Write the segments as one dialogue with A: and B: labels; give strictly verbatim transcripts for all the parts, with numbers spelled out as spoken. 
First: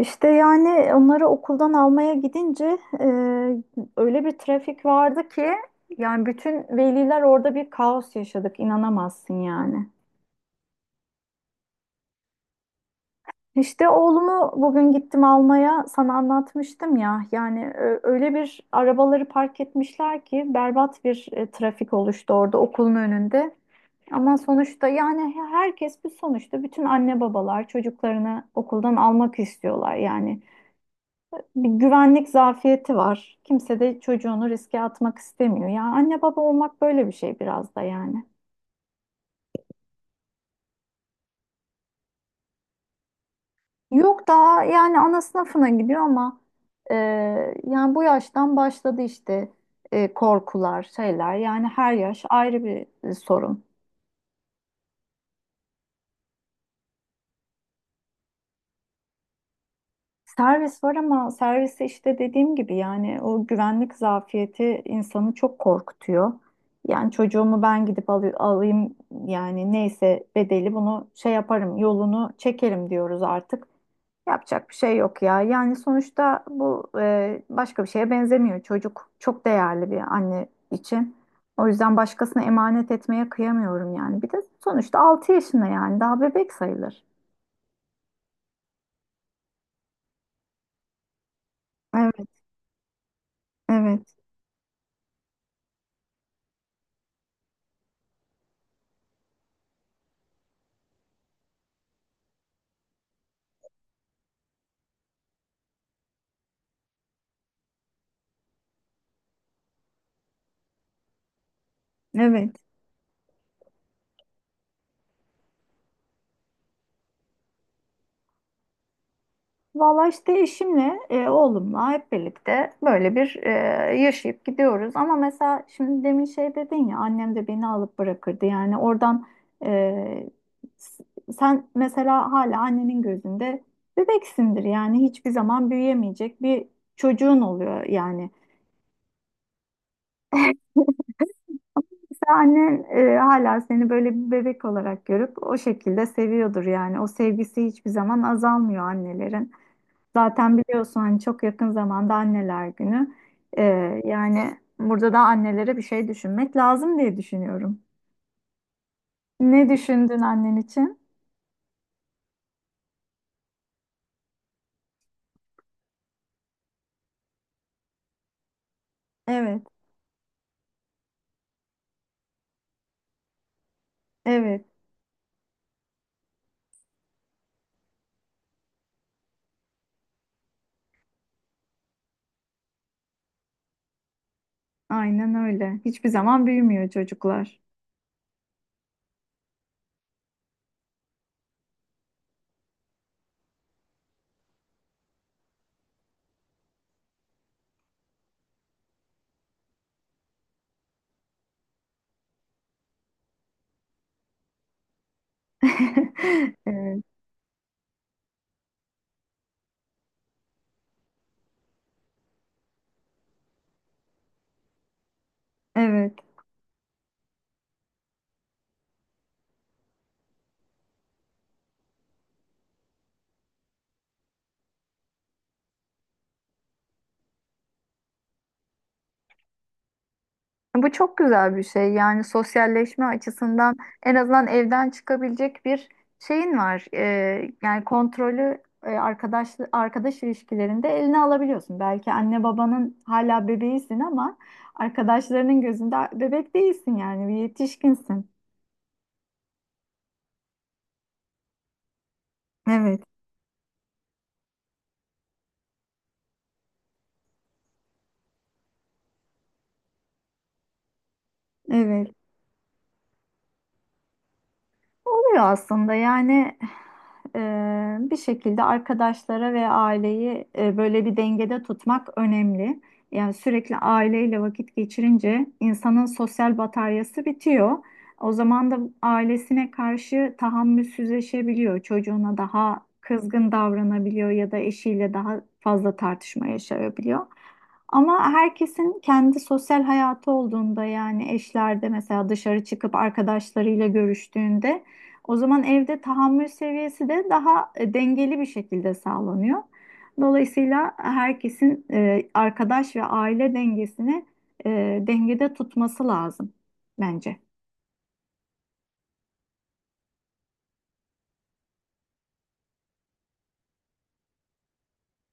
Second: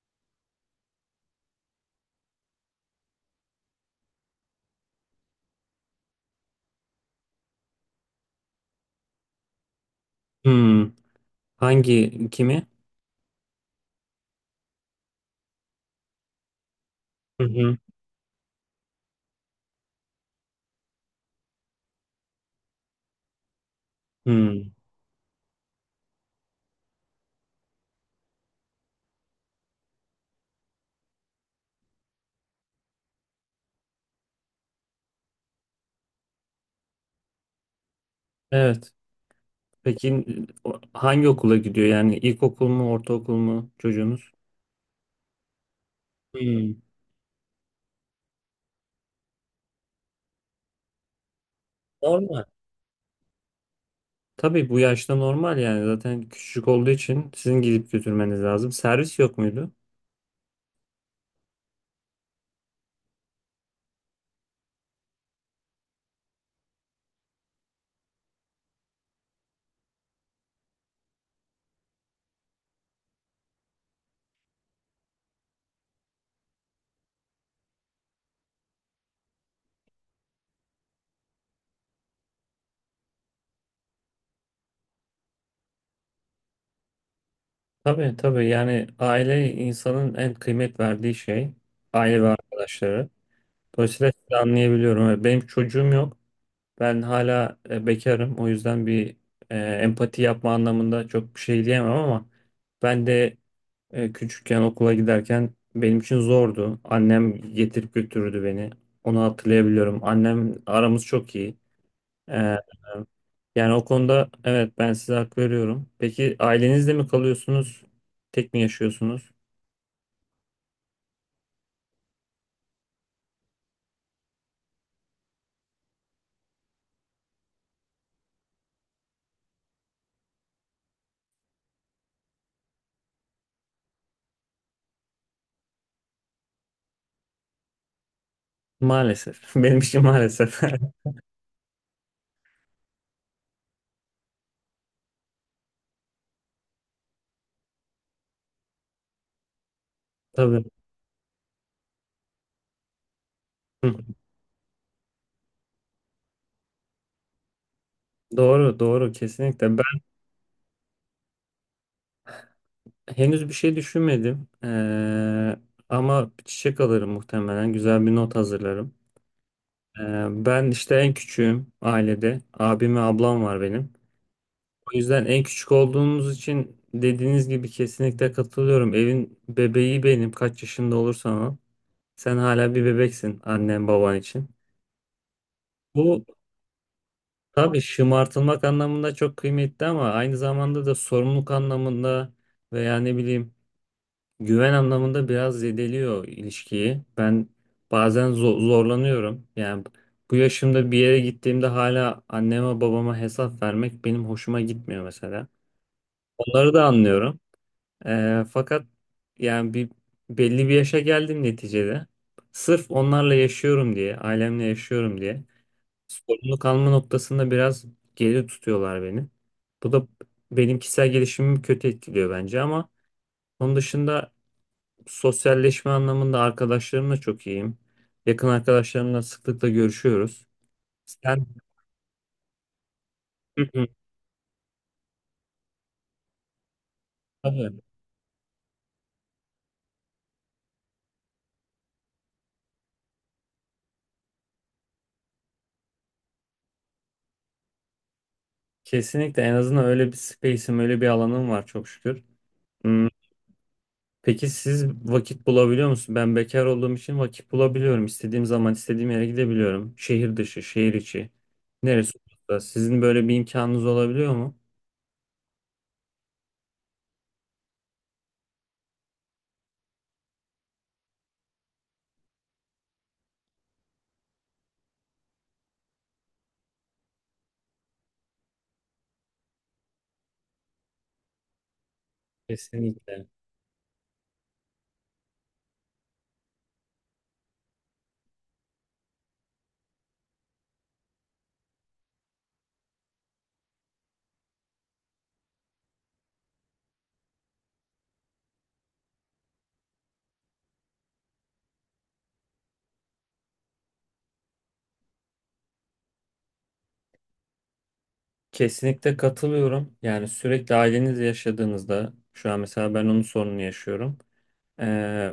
A: İşte yani onları okuldan almaya gidince e, öyle bir trafik vardı ki yani bütün veliler orada bir kaos yaşadık inanamazsın yani.
B: Hmm, hangi kimi?
A: İşte oğlumu bugün gittim almaya sana anlatmıştım ya
B: Hı
A: yani
B: hı.
A: ö- öyle bir arabaları park etmişler ki berbat bir e, trafik oluştu orada okulun önünde. Ama
B: Hmm,
A: sonuçta yani herkes bir sonuçta bütün anne babalar çocuklarını okuldan almak istiyorlar yani. Bir güvenlik zafiyeti var. Kimse de çocuğunu riske atmak istemiyor. Ya anne baba olmak böyle bir şey biraz da yani.
B: evet. Peki o- hangi okula gidiyor? Yani ilkokul mu, ortaokul mu
A: Yok
B: çocuğunuz?
A: daha yani ana sınıfına gidiyor ama
B: Hmm,
A: e, yani bu yaştan başladı işte e, korkular, şeyler. Yani her yaş
B: normal.
A: ayrı bir e, sorun.
B: Tabii bu yaşta normal yani zaten küçük olduğu için sizin gidip götürmeniz lazım. Servis yok muydu?
A: Servis var ama serviste işte dediğim gibi yani o güvenlik zafiyeti insanı çok korkutuyor. Yani çocuğumu ben gidip alı- alayım yani neyse bedeli bunu şey yaparım yolunu çekerim diyoruz artık. Yapacak bir şey yok ya. Yani sonuçta bu e, başka bir şeye benzemiyor. Çocuk çok değerli bir anne için. O yüzden başkasına emanet etmeye kıyamıyorum yani. Bir de sonuçta altı yaşında yani daha bebek sayılır.
B: Tabii tabii yani aile insanın en kıymet verdiği şey. Aile
A: Evet,
B: ve arkadaşları.
A: evet,
B: Dolayısıyla sizi anlayabiliyorum. Benim çocuğum yok. Ben hala e, bekarım. O yüzden bir e, empati yapma anlamında çok bir şey diyemem ama ben de e, küçükken okula giderken benim için zordu. Annem getirip götürürdü beni. Onu hatırlayabiliyorum. Annem aramız çok iyi. E,
A: evet.
B: Yani o konuda evet ben size hak veriyorum. Peki ailenizle mi kalıyorsunuz? Tek mi yaşıyorsunuz?
A: Valla işte eşimle, e, oğlumla hep birlikte böyle bir e, yaşayıp gidiyoruz. Ama mesela şimdi demin şey dedin ya annem de beni alıp bırakırdı. Yani oradan e, s- sen mesela hala annenin gözünde bebeksindir. Yani hiçbir zaman büyüyemeyecek bir çocuğun oluyor yani.
B: Maalesef. Benim için maalesef.
A: Mesela annen e, hala seni böyle bir bebek olarak görüp o şekilde seviyordur yani. O sevgisi hiçbir zaman azalmıyor annelerin. Zaten
B: Tabii.
A: biliyorsun hani çok yakın zamanda anneler günü.
B: Hı.
A: Ee, yani burada da annelere bir şey düşünmek lazım diye düşünüyorum.
B: Doğru, doğru, kesinlikle.
A: Ne düşündün annen için?
B: Henüz bir şey düşünmedim. Ee, ama bir çiçek alırım muhtemelen. Güzel bir not hazırlarım.
A: Evet,
B: Ee, ben işte en küçüğüm ailede. Abim ve ablam var benim.
A: evet,
B: O yüzden en küçük olduğumuz için dediğiniz gibi kesinlikle katılıyorum. Evin bebeği benim. Kaç yaşında olursan ol. Sen hala bir bebeksin annen baban için.
A: aynen öyle. Hiçbir
B: Bu
A: zaman büyümüyor çocuklar.
B: tabii şımartılmak anlamında çok kıymetli ama aynı zamanda da sorumluluk anlamında veya ne bileyim güven anlamında biraz zedeliyor ilişkiyi. Ben bazen zo- zorlanıyorum. Yani bu yaşımda bir yere gittiğimde hala anneme babama hesap vermek benim hoşuma gitmiyor mesela. Onları da
A: Evet,
B: anlıyorum. Ee, fakat yani bir belli bir yaşa geldim neticede. Sırf onlarla yaşıyorum diye, ailemle yaşıyorum diye
A: evet.
B: sorumluluk alma noktasında biraz geri tutuyorlar beni. Bu da benim kişisel gelişimimi kötü etkiliyor bence ama onun dışında sosyalleşme anlamında arkadaşlarımla çok iyiyim. Yakın arkadaşlarımla sıklıkla görüşüyoruz.
A: Bu çok
B: Sen.
A: güzel bir şey. Yani sosyalleşme
B: Hı
A: açısından
B: hı,
A: en azından evden çıkabilecek bir şeyin var. Ee,
B: tabii.
A: yani kontrolü e, arkadaş arkadaş ilişkilerinde eline alabiliyorsun. Belki anne babanın hala bebeğisin ama arkadaşlarının gözünde bebek değilsin yani bir yetişkinsin.
B: Kesinlikle en azından öyle bir space'im, öyle bir alanım var çok şükür.
A: Evet,
B: Hmm, peki siz vakit bulabiliyor musunuz? Ben bekar olduğum için vakit bulabiliyorum. İstediğim zaman istediğim yere gidebiliyorum. Şehir dışı, şehir içi.
A: evet.
B: Neresi olursa. Sizin böyle bir imkanınız olabiliyor mu?
A: Oluyor aslında yani e, bir şekilde arkadaşlara ve aileyi e, böyle bir dengede tutmak önemli. Yani sürekli aileyle vakit geçirince insanın sosyal bataryası bitiyor. O zaman da ailesine karşı tahammülsüzleşebiliyor. Çocuğuna daha
B: Kesinlikle.
A: kızgın davranabiliyor ya da eşiyle daha fazla tartışma yaşayabiliyor. Ama herkesin kendi sosyal hayatı olduğunda yani eşlerde mesela dışarı çıkıp arkadaşlarıyla görüştüğünde o zaman evde tahammül seviyesi de daha e, dengeli bir şekilde sağlanıyor. Dolayısıyla herkesin e, arkadaş ve aile dengesini e, dengede tutması lazım bence.
B: Kesinlikle katılıyorum. Yani sürekli ailenizle yaşadığınızda şu an mesela ben onun sorununu yaşıyorum. e,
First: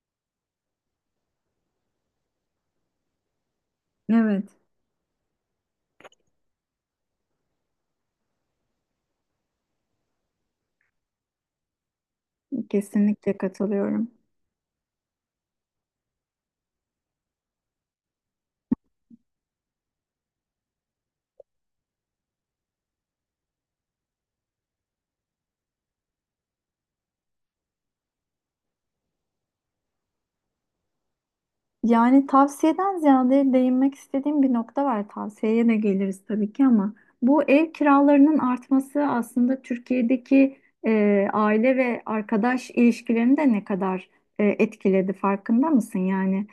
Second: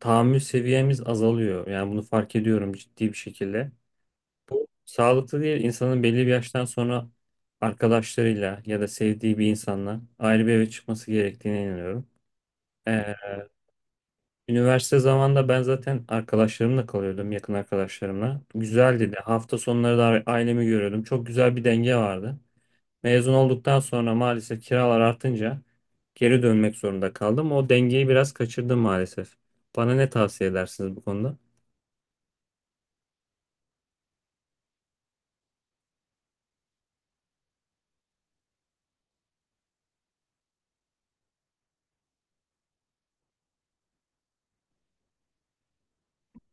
B: Tahammül seviyemiz azalıyor. Yani bunu fark ediyorum ciddi bir şekilde.
A: Evet.
B: Bu sağlıklı değil. İnsanın belli bir yaştan sonra arkadaşlarıyla ya da sevdiği bir insanla ayrı bir eve çıkması gerektiğine inanıyorum. E,
A: Kesinlikle katılıyorum.
B: Üniversite zamanında ben zaten arkadaşlarımla kalıyordum, yakın arkadaşlarımla. Güzeldi de hafta sonları da ailemi görüyordum. Çok güzel bir denge vardı. Mezun olduktan sonra maalesef kiralar artınca geri dönmek zorunda kaldım. O dengeyi biraz kaçırdım maalesef. Bana ne tavsiye edersiniz bu konuda?
A: Yani tavsiyeden ziyade değinmek istediğim bir nokta var. Tavsiyeye de geliriz tabii ki ama bu ev kiralarının artması aslında Türkiye'deki e, aile ve arkadaş ilişkilerini de ne kadar e, etkiledi farkında mısın? Yani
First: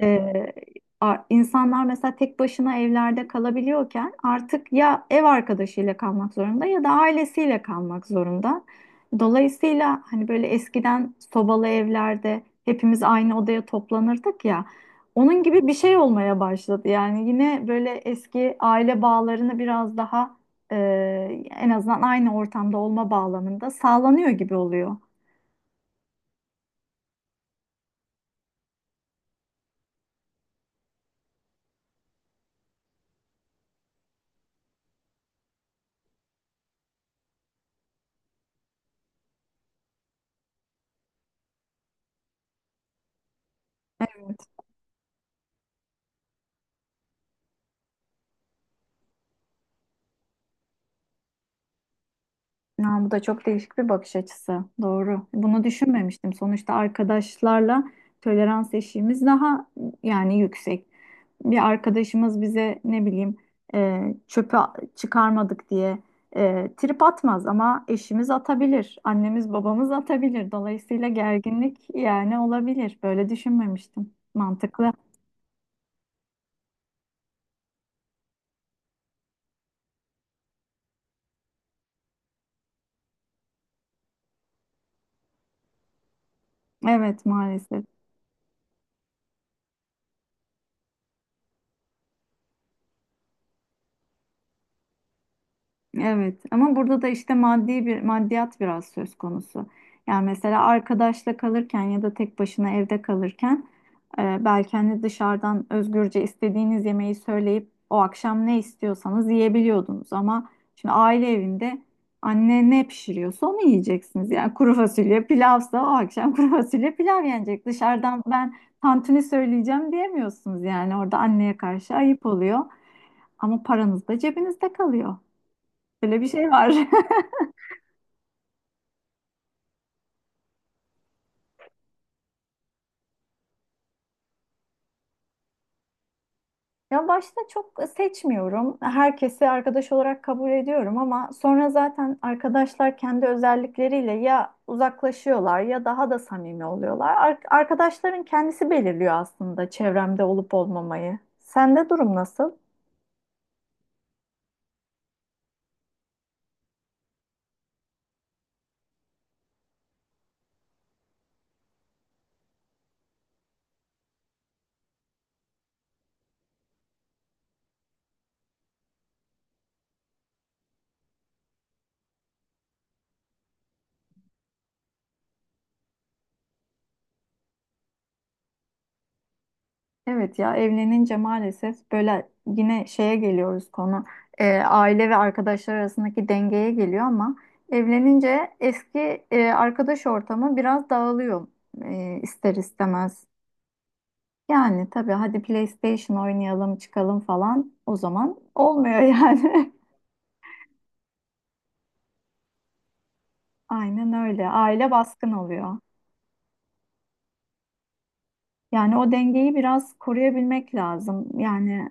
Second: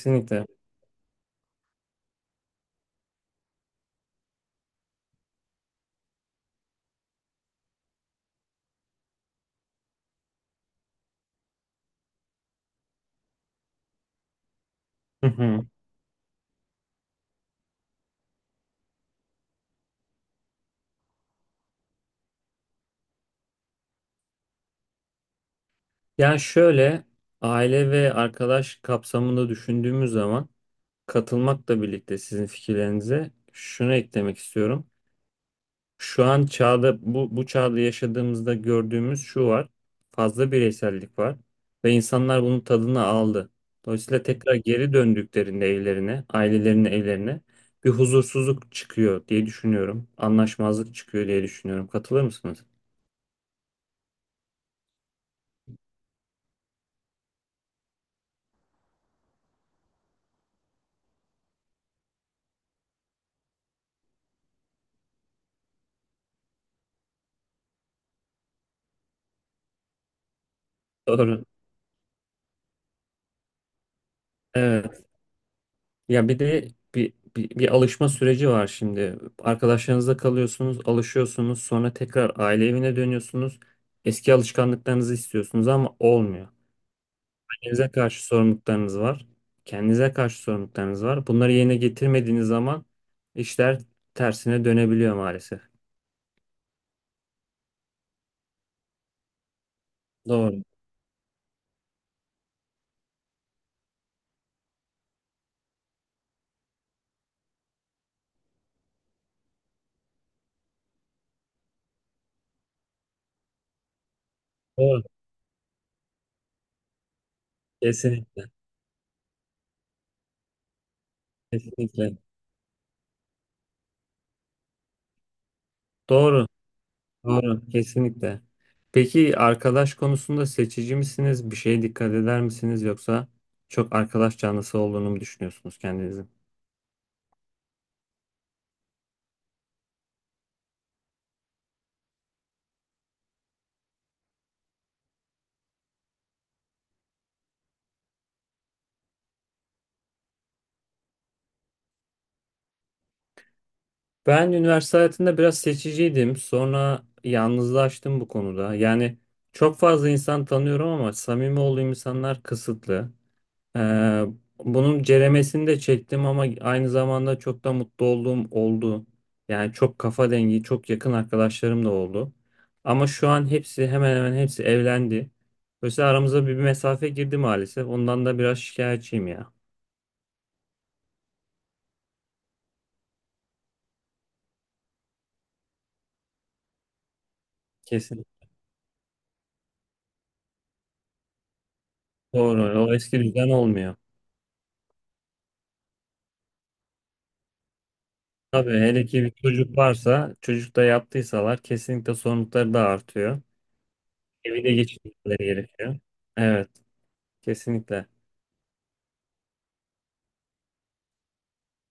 A: e, a- insanlar mesela tek başına evlerde kalabiliyorken artık ya ev arkadaşıyla kalmak zorunda ya da ailesiyle kalmak zorunda. Dolayısıyla hani böyle eskiden sobalı evlerde hepimiz aynı odaya toplanırdık ya.
B: Hı
A: Onun gibi
B: hı.
A: bir şey olmaya başladı. Yani yine böyle eski aile bağlarını biraz daha e, en azından aynı ortamda olma bağlamında sağlanıyor gibi oluyor.
B: Yani şöyle, aile ve arkadaş kapsamında düşündüğümüz zaman katılmakla birlikte sizin fikirlerinize şunu eklemek istiyorum. Şu an çağda bu, bu çağda yaşadığımızda gördüğümüz şu var. Fazla bireysellik var ve insanlar bunun tadını aldı. Dolayısıyla tekrar geri döndüklerinde evlerine, ailelerinin evlerine bir huzursuzluk çıkıyor diye düşünüyorum. Anlaşmazlık çıkıyor diye düşünüyorum. Katılır mısınız?
A: Ya, bu da çok değişik bir bakış açısı. Doğru. Bunu düşünmemiştim. Sonuçta arkadaşlarla tolerans eşiğimiz daha yani yüksek. Bir arkadaşımız bize ne bileyim e, çöpü çıkarmadık diye e, trip atmaz ama eşimiz atabilir. Annemiz babamız atabilir. Dolayısıyla
B: Doğru.
A: gerginlik yani olabilir. Böyle düşünmemiştim. Mantıklı.
B: Evet. Ya bir de bir, bir, bir alışma süreci var şimdi. Arkadaşlarınızla kalıyorsunuz, alışıyorsunuz, sonra tekrar aile evine dönüyorsunuz. Eski alışkanlıklarınızı istiyorsunuz ama olmuyor.
A: Evet maalesef.
B: Kendinize karşı sorumluluklarınız var. Kendinize karşı sorumluluklarınız var. Bunları yerine getirmediğiniz zaman işler tersine dönebiliyor maalesef.
A: Evet ama burada da işte maddi bir maddiyat biraz söz konusu. Yani
B: Doğru.
A: mesela arkadaşla kalırken ya da tek başına evde kalırken e, belki hani dışarıdan özgürce istediğiniz yemeği söyleyip o akşam ne istiyorsanız yiyebiliyordunuz ama şimdi aile evinde anne ne pişiriyorsa onu yiyeceksiniz. Yani kuru
B: Doğru.
A: fasulye pilavsa o akşam kuru fasulye pilav yenecek. Dışarıdan
B: Kesinlikle.
A: ben tantuni söyleyeceğim diyemiyorsunuz yani orada anneye karşı
B: Kesinlikle.
A: ayıp oluyor ama paranız da cebinizde kalıyor. Böyle bir
B: Doğru.
A: şey var.
B: Doğru. Kesinlikle. Peki arkadaş konusunda seçici misiniz? Bir şeye dikkat eder misiniz? Yoksa çok arkadaş canlısı olduğunu mu düşünüyorsunuz kendinizi?
A: Ya başta çok seçmiyorum. Herkesi arkadaş olarak kabul ediyorum ama sonra zaten arkadaşlar kendi özellikleriyle ya uzaklaşıyorlar ya daha da samimi oluyorlar. Ar- arkadaşların kendisi belirliyor aslında çevremde olup olmamayı. Sende durum nasıl?
B: Ben üniversite hayatında biraz seçiciydim. Sonra yalnızlaştım bu konuda. Yani çok fazla insan tanıyorum ama samimi olduğum insanlar kısıtlı. Ee, Bunun ceremesini de çektim ama aynı zamanda çok da mutlu olduğum oldu. Yani çok kafa dengi, çok yakın arkadaşlarım da oldu. Ama şu an hepsi, hemen hemen hepsi evlendi. Dolayısıyla aramıza bir mesafe girdi maalesef. Ondan da biraz şikayetçiyim ya.
A: Evet ya evlenince maalesef böyle yine şeye geliyoruz konu e, aile ve arkadaşlar arasındaki dengeye geliyor ama
B: Kesin.
A: evlenince eski e, arkadaş ortamı biraz dağılıyor e, ister
B: Doğru. O eski
A: istemez.
B: düzen olmuyor.
A: Yani tabii hadi PlayStation oynayalım çıkalım falan o zaman
B: Tabii
A: olmuyor
B: hele ki bir
A: yani.
B: çocuk varsa, çocuk da yaptıysalar kesinlikle sorumlulukları da artıyor.
A: Aynen öyle
B: Evi de
A: aile baskın
B: geçirmeleri
A: oluyor.
B: gerekiyor. Evet, kesinlikle.
A: Yani o dengeyi biraz koruyabilmek lazım. Yani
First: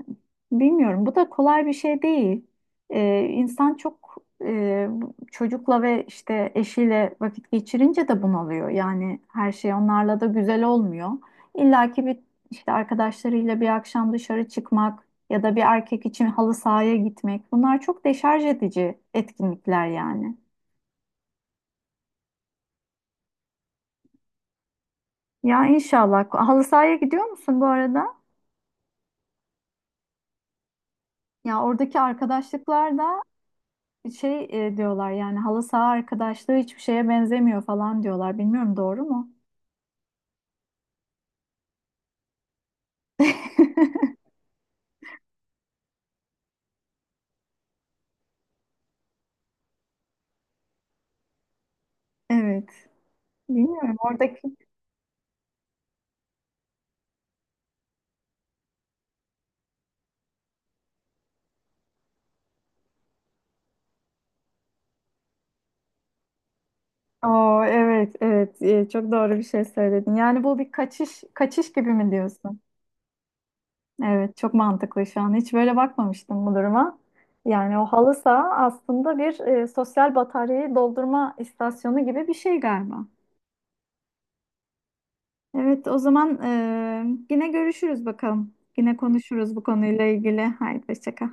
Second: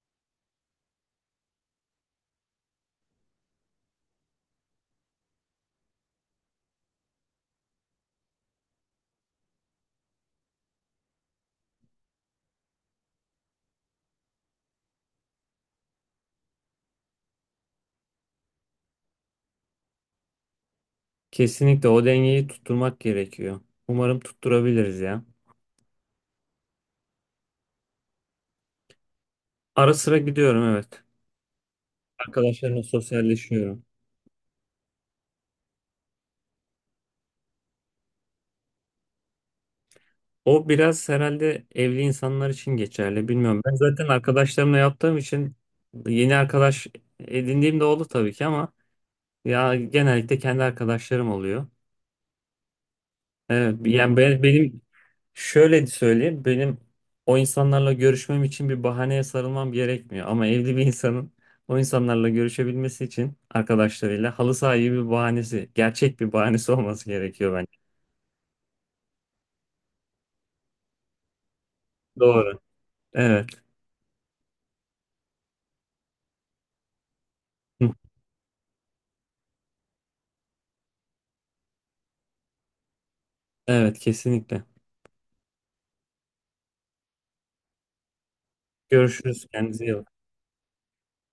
A: bilmiyorum. Bu da kolay bir şey değil. Ee, insan çok e, çocukla ve işte eşiyle vakit geçirince de bunalıyor. Yani her şey onlarla da güzel olmuyor. İlla ki bir işte arkadaşlarıyla bir akşam dışarı çıkmak ya da bir erkek için halı sahaya gitmek. Bunlar çok deşarj edici etkinlikler yani.
B: Kesinlikle o dengeyi tutturmak gerekiyor. Umarım tutturabiliriz ya.
A: Ya inşallah. Halı sahaya gidiyor musun bu arada?
B: Ara sıra gidiyorum, evet.
A: Ya oradaki
B: Arkadaşlarımla
A: arkadaşlıklar da
B: sosyalleşiyorum.
A: şey e, diyorlar yani halı saha arkadaşlığı hiçbir şeye benzemiyor falan diyorlar. Bilmiyorum doğru mu?
B: O biraz herhalde evli insanlar için geçerli. Bilmiyorum. Ben zaten arkadaşlarımla yaptığım için yeni arkadaş edindiğim de oldu tabii ki ama ya genellikle kendi arkadaşlarım oluyor.
A: Evet.
B: Evet,
A: Bilmiyorum
B: yani ben-
A: oradaki.
B: benim şöyle söyleyeyim, benim o insanlarla görüşmem için bir bahaneye sarılmam gerekmiyor ama evli bir insanın o insanlarla görüşebilmesi için arkadaşlarıyla halı saha gibi bir bahanesi, gerçek bir bahanesi olması gerekiyor
A: Oo,
B: bence.
A: evet evet. E, çok doğru bir şey söyledin. Yani bu bir kaçış kaçış gibi mi
B: Doğru.
A: diyorsun?
B: Evet.
A: Evet çok mantıklı şu an. Hiç böyle bakmamıştım bu duruma. Yani o
B: Hı.
A: halı saha aslında bir e, sosyal bataryayı doldurma istasyonu gibi bir şey galiba.
B: Evet, kesinlikle.
A: Evet o zaman e, yine görüşürüz bakalım. Yine
B: Görüşürüz.
A: konuşuruz bu
B: Kendinize iyi
A: konuyla
B: bakın.
A: ilgili. Haydi hoşça kal.